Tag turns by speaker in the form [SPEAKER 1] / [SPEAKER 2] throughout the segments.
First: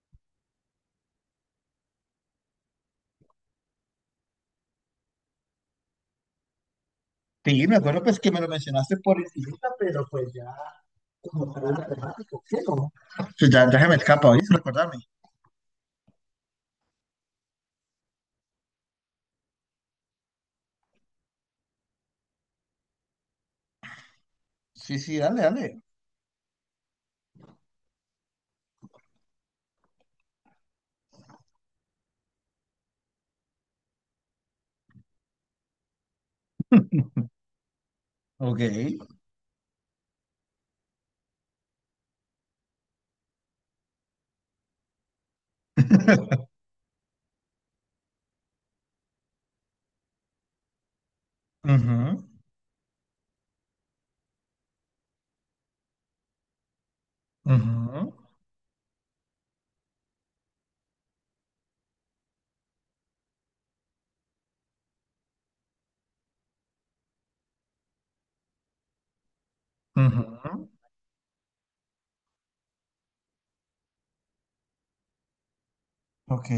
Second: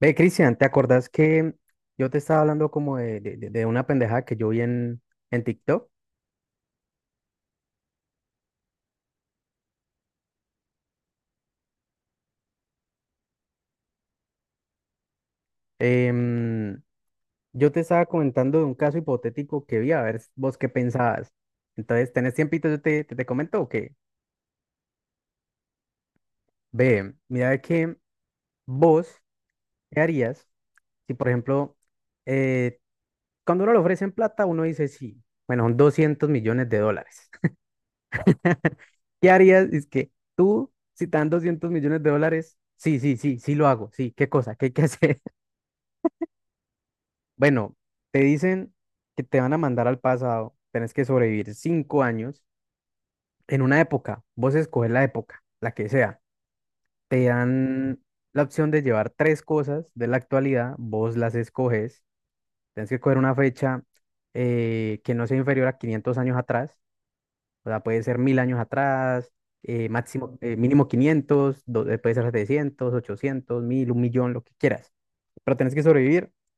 [SPEAKER 1] Ve, Cristian, ¿te acordás que yo te estaba hablando como de una pendejada que yo vi en TikTok?
[SPEAKER 2] Sí, me acuerdo pues que me lo mencionaste por encimita, pero pues ya, como tal, no. Pues ya, ya se me escapa, oíste, recordarme.
[SPEAKER 1] Em, yo te estaba comentando de un caso hipotético que vi, a ver vos qué pensabas. Entonces, ¿tenés tiempito? Yo te comento o qué.
[SPEAKER 2] Sí, sí, dale, dale.
[SPEAKER 1] Ve, mira de que vos, ¿qué harías si, por ejemplo, eh, cuando uno le ofrecen plata, uno dice sí, bueno, son 200 millones de dólares.
[SPEAKER 2] Ok.
[SPEAKER 1] ¿Qué harías? Es que tú, si te dan 200 millones de dólares, sí, sí, sí, sí lo hago, sí, ¿qué cosa? ¿Qué hay que hacer? Bueno, te dicen que te van a mandar al pasado, tenés que sobrevivir cinco
[SPEAKER 2] Ujú,
[SPEAKER 1] años en una época, vos escoges la época, la que sea. Te dan
[SPEAKER 2] ujú,
[SPEAKER 1] la opción de llevar tres cosas de la actualidad, vos las escoges, tenés que coger una fecha que no sea inferior a 500 años atrás, o sea, puede ser 1000 años atrás, máximo,
[SPEAKER 2] ujú,
[SPEAKER 1] mínimo 500. Puede ser 700, 800, 1000, 1.000.000, lo que quieras, pero tenés que sobrevivir
[SPEAKER 2] ok.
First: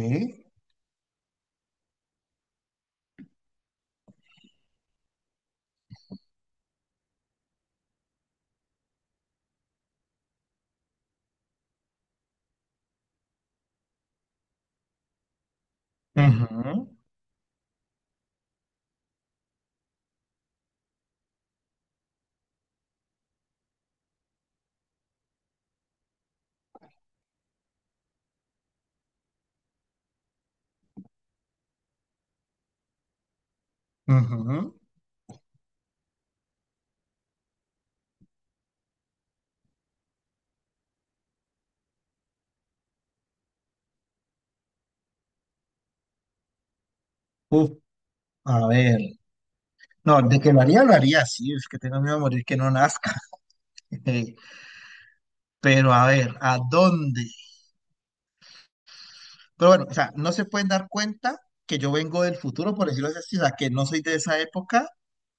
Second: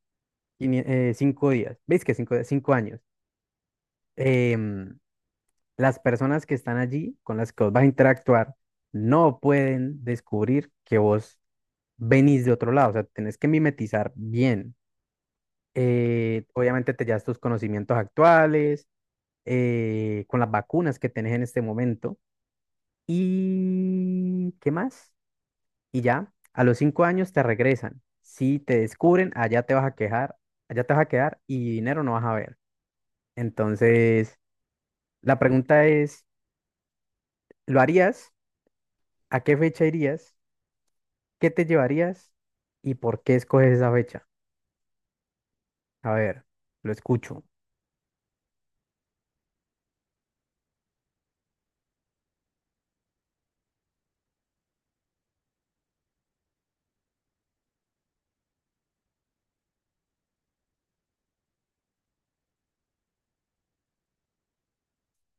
[SPEAKER 1] 5 días, ¿veis que cinco años? em, las personas que están allí, con las que vos vas a interactuar, no pueden descubrir que vos venís de otro lado. O sea, tenés que mimetizar bien.
[SPEAKER 2] Ujú,
[SPEAKER 1] Obviamente te llevas tus conocimientos actuales, con las vacunas que tenés en este momento. ¿Y qué más? Y ya, a los 5 años te regresan. Si te descubren, allá te vas a quejar, allá te vas a quedar y dinero no vas a ver. Entonces,
[SPEAKER 2] ujú.
[SPEAKER 1] la pregunta es, ¿lo harías? ¿A qué fecha irías? ¿Qué te llevarías? ¿Y por qué escoges esa fecha? A ver, lo escucho.
[SPEAKER 2] Uf, a ver. No, de que lo haría, sí, es que tengo miedo a morir que no nazca. Pero a ver, ¿a dónde? Pero bueno, o sea, no se pueden dar cuenta que yo vengo del futuro, por decirlo así, o sea, que no soy de esa época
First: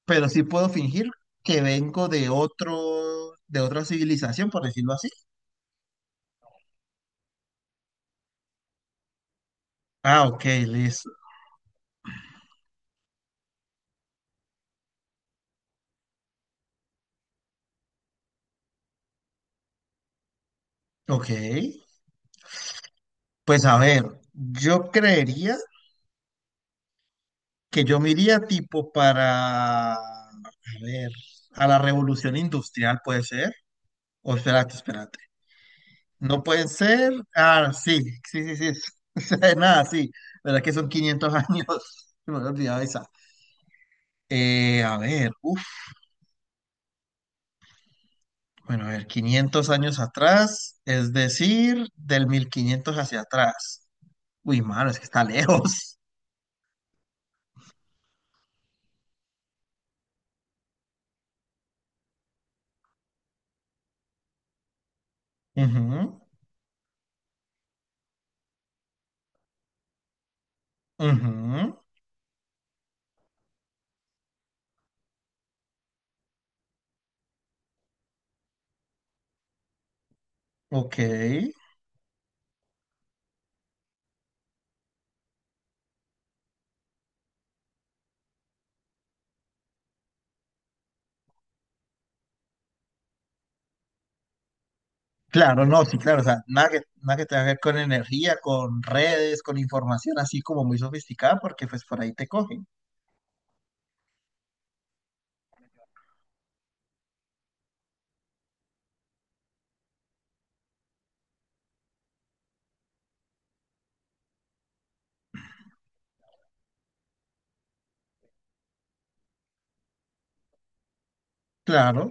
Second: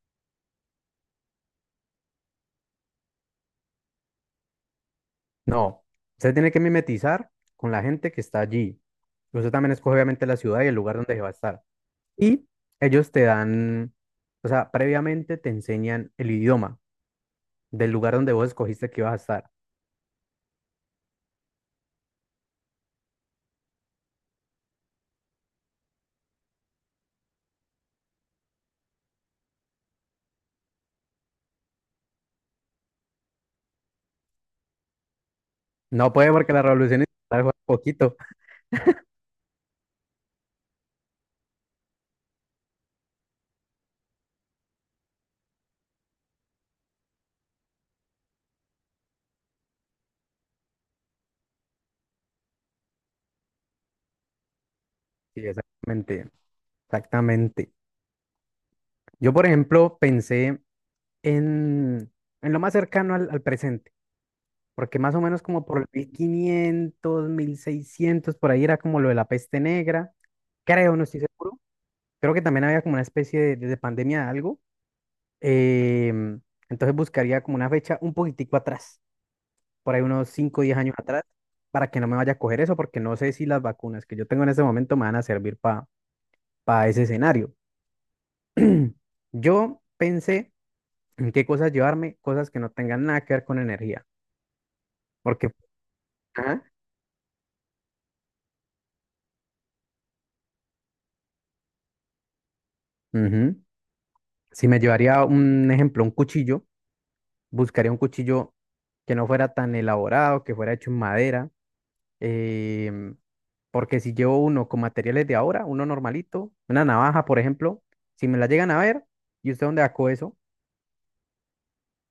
[SPEAKER 2] pero sí puedo fingir que vengo de otro, de otra civilización, por decirlo así.
[SPEAKER 1] No, usted tiene que mimetizar con la gente que está allí. Usted también escoge obviamente
[SPEAKER 2] Ah,
[SPEAKER 1] la
[SPEAKER 2] ok,
[SPEAKER 1] ciudad y el lugar
[SPEAKER 2] listo.
[SPEAKER 1] donde se va a estar. Y ellos te dan, o sea, previamente te enseñan el idioma del lugar donde vos escogiste que ibas a estar.
[SPEAKER 2] Ok. Pues a ver, yo creería que yo me iría tipo para, a ver, a la revolución industrial, puede ser. O espérate, espérate.
[SPEAKER 1] No puede
[SPEAKER 2] No
[SPEAKER 1] porque la
[SPEAKER 2] pueden
[SPEAKER 1] revolución
[SPEAKER 2] ser.
[SPEAKER 1] industrial fue hace
[SPEAKER 2] Ah, sí,
[SPEAKER 1] poquito.
[SPEAKER 2] sí, sí, sí. O sea, nada, sí. ¿Verdad que son 500 años? Me había olvidado esa. A ver, uff. Bueno, a ver, 500 años atrás, es decir, del 1500 hacia atrás. Uy, mano, es que está
[SPEAKER 1] Sí,
[SPEAKER 2] lejos.
[SPEAKER 1] exactamente. Yo, por ejemplo, pensé en, en lo más cercano al presente. Porque más o menos como por el
[SPEAKER 2] Ujú,
[SPEAKER 1] 1500, 1600 por ahí era como lo de la peste negra, creo, no estoy seguro,
[SPEAKER 2] ujú,
[SPEAKER 1] creo que también había como una especie de pandemia de algo, em, entonces buscaría como una fecha un poquitico atrás, por ahí unos 5 o 10 años atrás,
[SPEAKER 2] ok.
[SPEAKER 1] para que no me vaya a coger eso, porque no sé si las vacunas que yo tengo en este momento me van a servir para ese escenario. Yo pensé en qué cosas llevarme, cosas que no tengan nada que ver con energía, porque...
[SPEAKER 2] Claro, no, sí, claro, o sea,
[SPEAKER 1] Ajá,
[SPEAKER 2] nada que tenga que ver con energía, con redes, con información así como muy sofisticada, porque pues por ahí te cogen.
[SPEAKER 1] ujú, si me llevaría un ejemplo, un cuchillo, buscaría un cuchillo que no fuera tan elaborado, que fuera hecho en madera, em, porque si llevo uno con materiales de ahora, uno normalito, una navaja, por ejemplo, si me la llegan a ver, ¿y usted dónde sacó eso?
[SPEAKER 2] Claro.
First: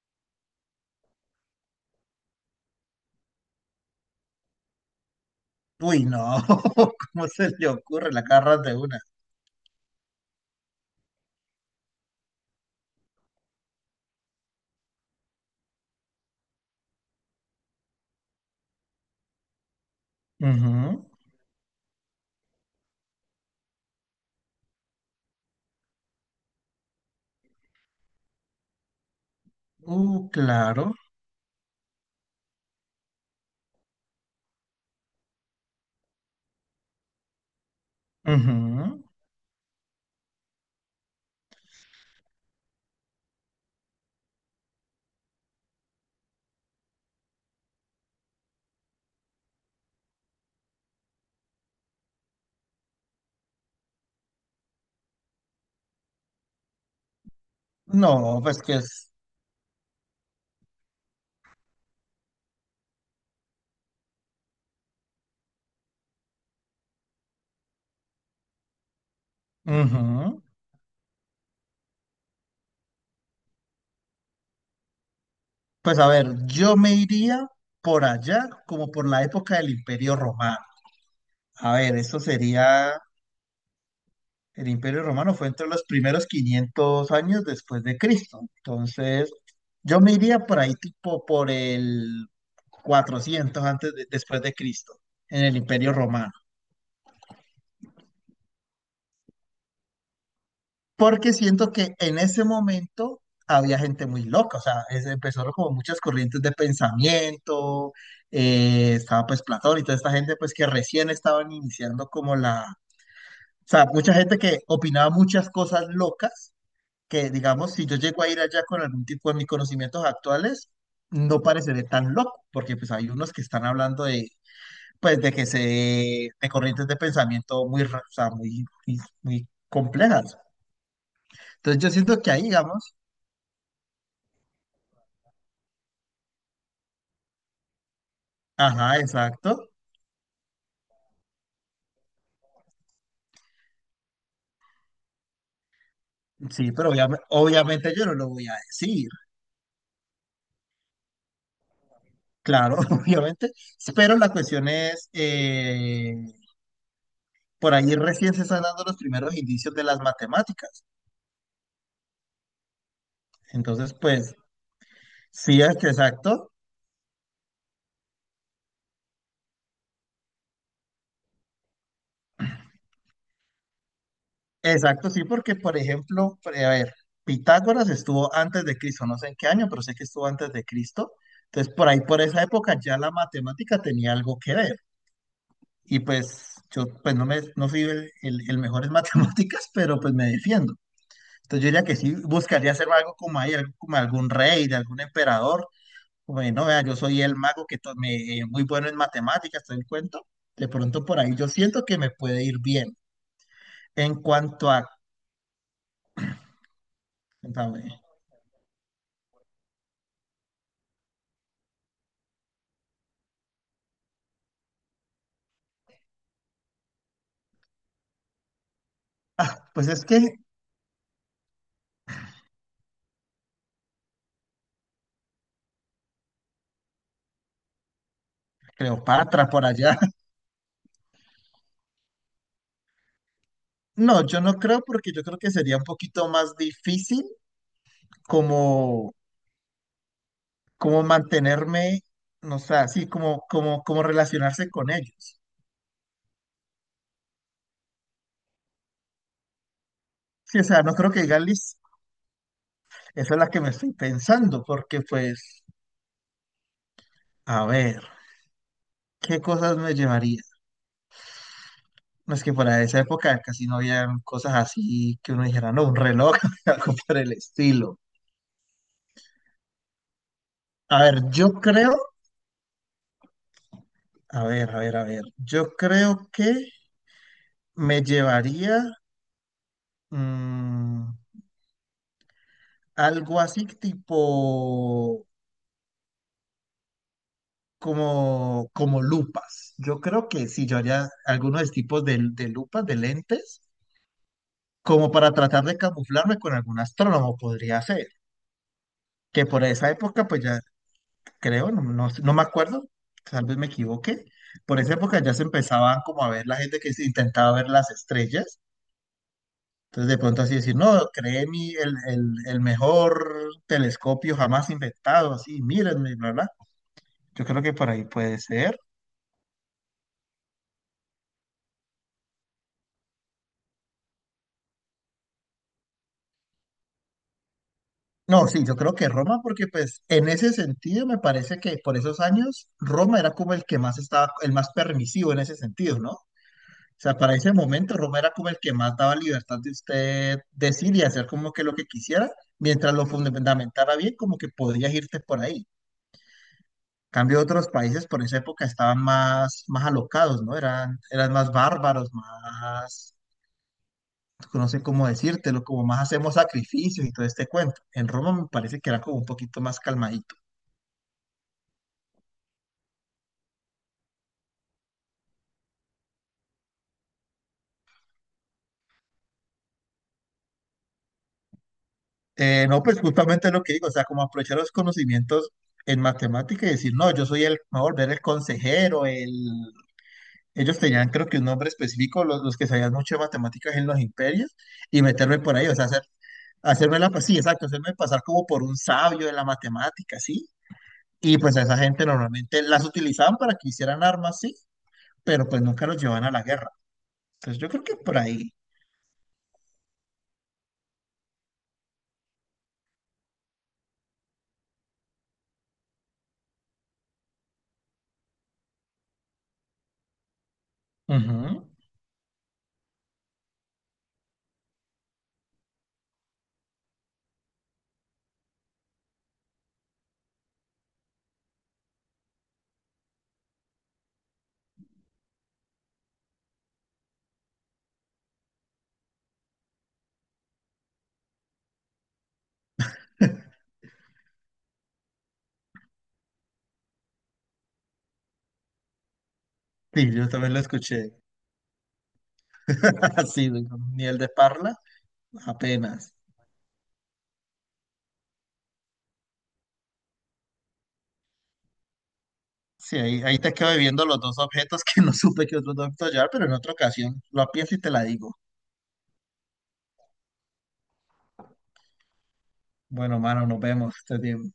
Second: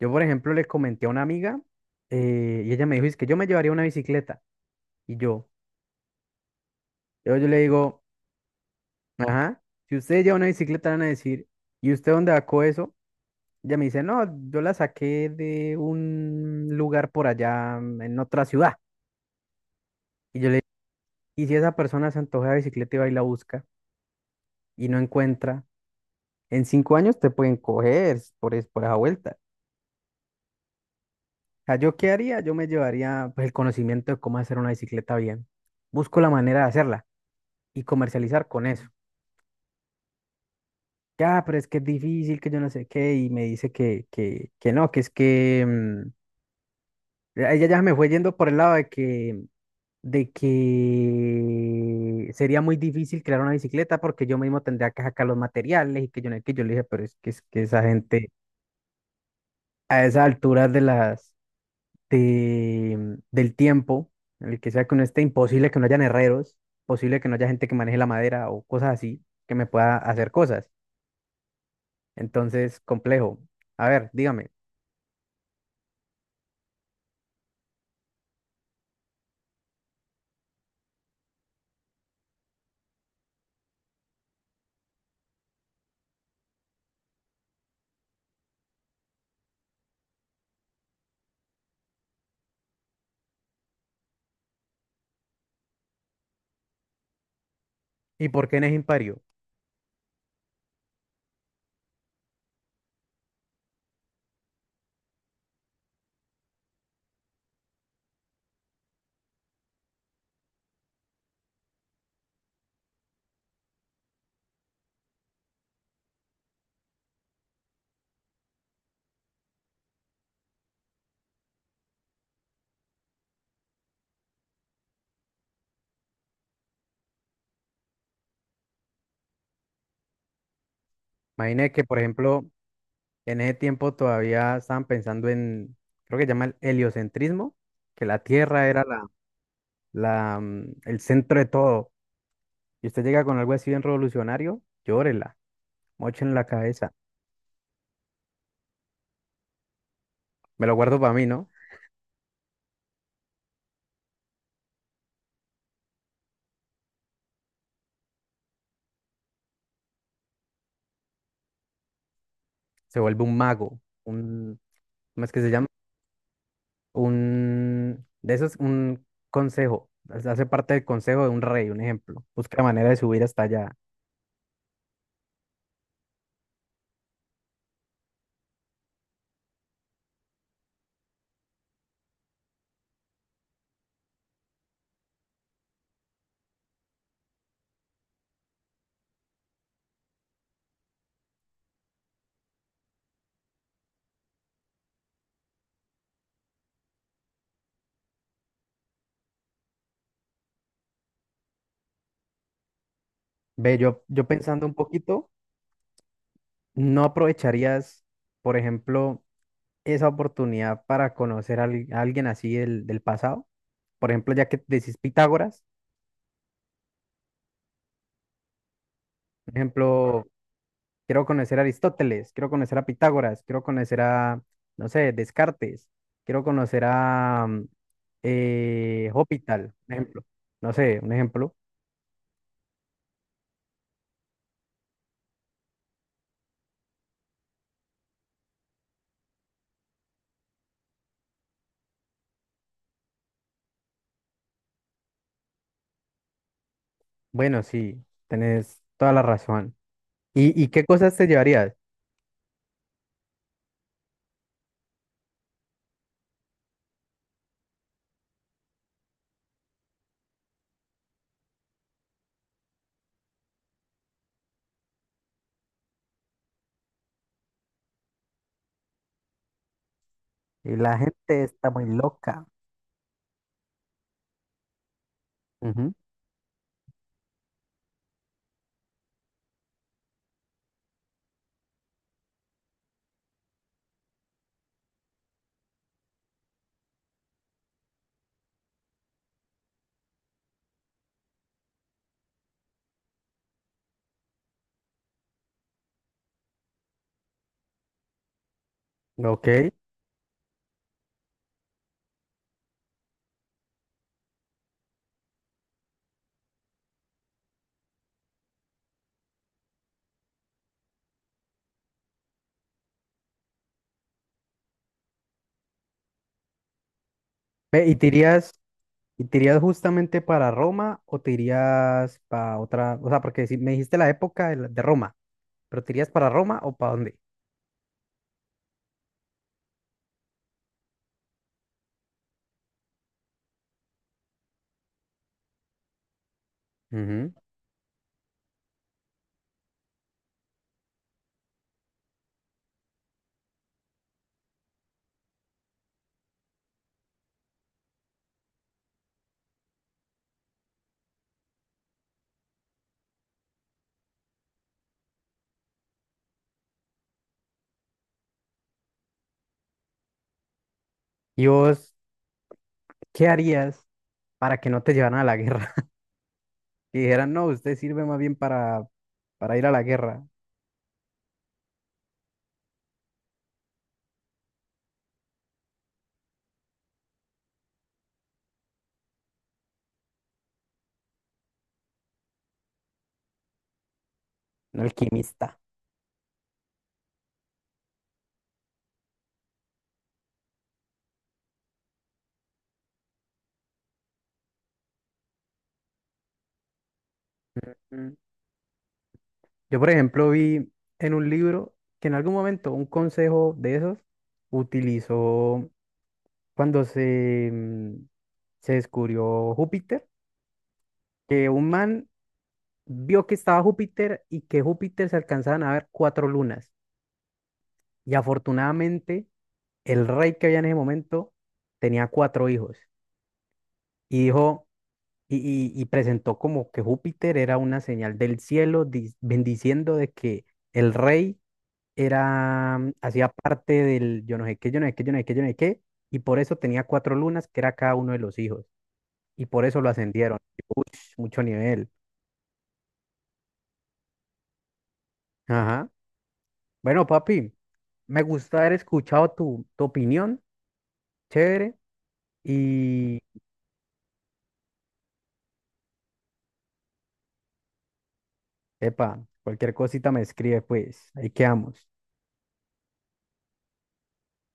[SPEAKER 1] Yo, por ejemplo, le comenté a una amiga, y ella me dijo, es que yo me llevaría una bicicleta. Y yo,
[SPEAKER 2] Uy, no, ¿cómo
[SPEAKER 1] yo
[SPEAKER 2] se
[SPEAKER 1] le
[SPEAKER 2] le
[SPEAKER 1] digo,
[SPEAKER 2] ocurre? La agarras de una.
[SPEAKER 1] ajá, si usted lleva una bicicleta, van a decir, ¿y usted dónde sacó eso? Ella me dice, no, yo la saqué de un lugar por allá, mm, en otra ciudad. Y yo le...
[SPEAKER 2] Ujú,
[SPEAKER 1] Y si esa persona se antoja de bicicleta y va y la busca y no encuentra, en 5 años te pueden coger por, por esa vuelta.
[SPEAKER 2] Claro.
[SPEAKER 1] O sea, ¿yo qué haría? Yo me llevaría pues, el conocimiento de cómo hacer una bicicleta bien. Busco la manera de hacerla y comercializar con eso.
[SPEAKER 2] Ujú.
[SPEAKER 1] Ya, pero es que es difícil, que yo no sé qué, y me dice que no, que es que mm, ella ya me fue yendo por el lado de que sería muy difícil crear una bicicleta porque yo mismo tendría que sacar los materiales y que yo no, que yo le dije, pero es que esa gente
[SPEAKER 2] No, pues que es...
[SPEAKER 1] a esas alturas del tiempo, en el que sea que uno esté, imposible que no hayan herreros, posible que no haya gente que maneje la madera o cosas así, que me pueda hacer
[SPEAKER 2] Ujú.
[SPEAKER 1] cosas. Entonces, complejo. A ver, dígame,
[SPEAKER 2] Pues a ver, yo me iría por allá, como por la época del Imperio Romano. A ver, eso sería, el Imperio Romano fue entre los primeros 500 años después de Cristo. Entonces, yo me iría por ahí tipo por el 400 después de Cristo, en el Imperio Romano.
[SPEAKER 1] ¿y por qué en eje impario?
[SPEAKER 2] Porque siento que en ese momento había gente muy loca, o sea, empezaron como muchas corrientes de pensamiento, estaba pues Platón y toda esta gente pues que recién estaban iniciando o sea, mucha gente que opinaba muchas cosas locas, que digamos, si yo llego a ir allá con algún tipo de mis conocimientos actuales, no pareceré tan loco, porque pues hay unos que están hablando pues de corrientes de pensamiento o sea, muy, muy complejas.
[SPEAKER 1] Imagine
[SPEAKER 2] Entonces
[SPEAKER 1] que,
[SPEAKER 2] yo
[SPEAKER 1] por
[SPEAKER 2] siento que ahí,
[SPEAKER 1] ejemplo,
[SPEAKER 2] digamos,
[SPEAKER 1] en ese tiempo todavía estaban pensando en creo que se llama el heliocentrismo, que la Tierra era
[SPEAKER 2] ajá, exacto.
[SPEAKER 1] mm, el centro de todo. Y usted llega con algo así bien revolucionario, llórela, mochen la
[SPEAKER 2] Sí, pero
[SPEAKER 1] cabeza.
[SPEAKER 2] obviamente yo no lo voy a decir.
[SPEAKER 1] Me lo guardo para mí, ¿no?
[SPEAKER 2] Claro, obviamente. Pero la cuestión es, por ahí recién se están dando los primeros indicios de las matemáticas.
[SPEAKER 1] Se vuelve un mago,
[SPEAKER 2] Entonces, pues,
[SPEAKER 1] un, ¿cómo es que se
[SPEAKER 2] sí,
[SPEAKER 1] llama?
[SPEAKER 2] es que exacto.
[SPEAKER 1] Un, de esos, un consejo, hace parte del consejo de un rey, un ejemplo. Busca la manera de subir hasta allá.
[SPEAKER 2] Exacto, sí, porque, por ejemplo, a ver, Pitágoras estuvo antes de Cristo, no sé en qué año, pero sé que estuvo antes de Cristo. Entonces, por ahí, por esa época, ya la matemática tenía algo que ver. Y pues, yo pues no, no fui el, el mejor en matemáticas, pero pues me defiendo. Entonces yo diría que sí buscaría hacer algo como ahí, algo como algún rey, de algún emperador, como de, no, vea, yo soy el mago que muy bueno en matemáticas, todo el cuento. De pronto por ahí yo siento que me puede ir bien.
[SPEAKER 1] Ve,
[SPEAKER 2] En
[SPEAKER 1] yo pensando
[SPEAKER 2] cuanto
[SPEAKER 1] un
[SPEAKER 2] a,
[SPEAKER 1] poquito, ¿no
[SPEAKER 2] cuéntame,
[SPEAKER 1] aprovecharías, por ejemplo, esa oportunidad para conocer a alguien así del pasado? Por ejemplo, ya que decís Pitágoras, por
[SPEAKER 2] ah, pues es que
[SPEAKER 1] ejemplo, quiero conocer a Aristóteles, quiero conocer a Pitágoras, quiero conocer a, no sé, Descartes, quiero conocer a mm,
[SPEAKER 2] Cleopatra por
[SPEAKER 1] Hospital, un
[SPEAKER 2] allá.
[SPEAKER 1] ejemplo. No sé, un ejemplo.
[SPEAKER 2] No, yo no creo porque yo creo que sería un poquito más difícil como, como mantenerme, no sé, así como relacionarse con ellos.
[SPEAKER 1] Bueno, sí, tenés toda la razón.
[SPEAKER 2] Sí, o
[SPEAKER 1] Y
[SPEAKER 2] sea,
[SPEAKER 1] qué
[SPEAKER 2] no creo
[SPEAKER 1] cosas
[SPEAKER 2] que
[SPEAKER 1] te
[SPEAKER 2] digan,
[SPEAKER 1] llevarías?
[SPEAKER 2] "Liz, esa es la que me estoy pensando, porque pues a ver, ¿qué cosas me llevaría? No es que para esa época casi no habían cosas así que uno dijera, no, un reloj, algo por el estilo.
[SPEAKER 1] Y la
[SPEAKER 2] A ver,
[SPEAKER 1] gente
[SPEAKER 2] yo
[SPEAKER 1] está muy
[SPEAKER 2] creo,
[SPEAKER 1] loca.
[SPEAKER 2] a ver, a ver, a ver, yo
[SPEAKER 1] Ujú.
[SPEAKER 2] creo que me llevaría mm, algo así tipo como lupas. Yo creo que sí, yo haría algunos tipos de lupas, de lentes, como para tratar de camuflarme con algún astrónomo, podría ser. Que
[SPEAKER 1] Ok.
[SPEAKER 2] por esa época, pues ya creo, no, no, no me acuerdo, tal vez me equivoque. Por esa época ya se empezaban como a ver la gente que se intentaba ver las estrellas. Entonces de pronto así decir, no, el mejor telescopio jamás inventado, así, mírenme, bla, bla. Yo creo que
[SPEAKER 1] Ve,
[SPEAKER 2] por
[SPEAKER 1] ¿y
[SPEAKER 2] ahí
[SPEAKER 1] te
[SPEAKER 2] puede
[SPEAKER 1] irías,
[SPEAKER 2] ser.
[SPEAKER 1] y te irías justamente para Roma o te irías para otra? O sea, porque si me dijiste la época de Roma, pero ¿te irías para Roma o para dónde?
[SPEAKER 2] No, sí, yo creo que Roma, porque pues en ese sentido me parece que por esos años Roma era como el que más estaba, el más permisivo en ese sentido, ¿no? Sea,
[SPEAKER 1] Ujú.
[SPEAKER 2] para ese momento Roma era como el que más daba libertad de usted decir y hacer como que lo que quisiera, mientras lo fundamentara bien, como que podías irte por ahí. Cambio otros países por esa época estaban más, más alocados, ¿no? Eran más bárbaros, más, no sé cómo decírtelo, como más hacemos sacrificios y todo este cuento. En Roma me parece que era como un poquito más calmadito.
[SPEAKER 1] ¿Y vos qué harías para que no te llevaran a la guerra? Que dijeran, no, usted sirve más bien para ir a la guerra,
[SPEAKER 2] No, pues justamente lo que digo, o sea, como aprovechar los conocimientos en matemática y decir, no, yo soy el, me voy a volver el consejero, el, ellos tenían, creo que un nombre específico, los que sabían mucho de matemáticas en los imperios,
[SPEAKER 1] un
[SPEAKER 2] y meterme por
[SPEAKER 1] alquimista.
[SPEAKER 2] ahí, o sea, hacer, hacerme la, sí, exacto, hacerme pasar como por un sabio de la matemática, ¿sí? Y pues a esa gente normalmente las utilizaban para que hicieran armas, sí, pero pues nunca los llevaban a la guerra. Entonces yo creo que
[SPEAKER 1] Ujú.
[SPEAKER 2] por ahí.
[SPEAKER 1] Yo, por ejemplo, vi en un libro que en algún momento un consejo de esos utilizó cuando se, mm, se descubrió Júpiter, que
[SPEAKER 2] Ujú.
[SPEAKER 1] un man vio que estaba Júpiter y que Júpiter se alcanzaban a ver 4 lunas. Y afortunadamente el rey que había en ese momento tenía 4 hijos. Y dijo, y, y presentó como que Júpiter era una señal del cielo, bendiciendo de que el rey era, mm, hacía parte del yo no sé qué, yo no sé qué, yo no sé qué, yo no sé qué, y por eso tenía 4 lunas, que era cada uno de los hijos, y por eso lo
[SPEAKER 2] Sí, yo
[SPEAKER 1] ascendieron.
[SPEAKER 2] también lo
[SPEAKER 1] Uy,
[SPEAKER 2] escuché.
[SPEAKER 1] mucho nivel.
[SPEAKER 2] Así, nivel de parla,
[SPEAKER 1] Ajá.
[SPEAKER 2] apenas.
[SPEAKER 1] Bueno, papi, me gusta haber escuchado tu opinión, chévere,
[SPEAKER 2] Sí,
[SPEAKER 1] y,
[SPEAKER 2] ahí te quedo viendo los dos objetos que no supe que otros dos objetos llevar, pero en otra ocasión lo pienso y te la digo.
[SPEAKER 1] epa, cualquier cosita me escribe, pues, ahí quedamos.
[SPEAKER 2] Bueno, mano, nos vemos. Estés bien.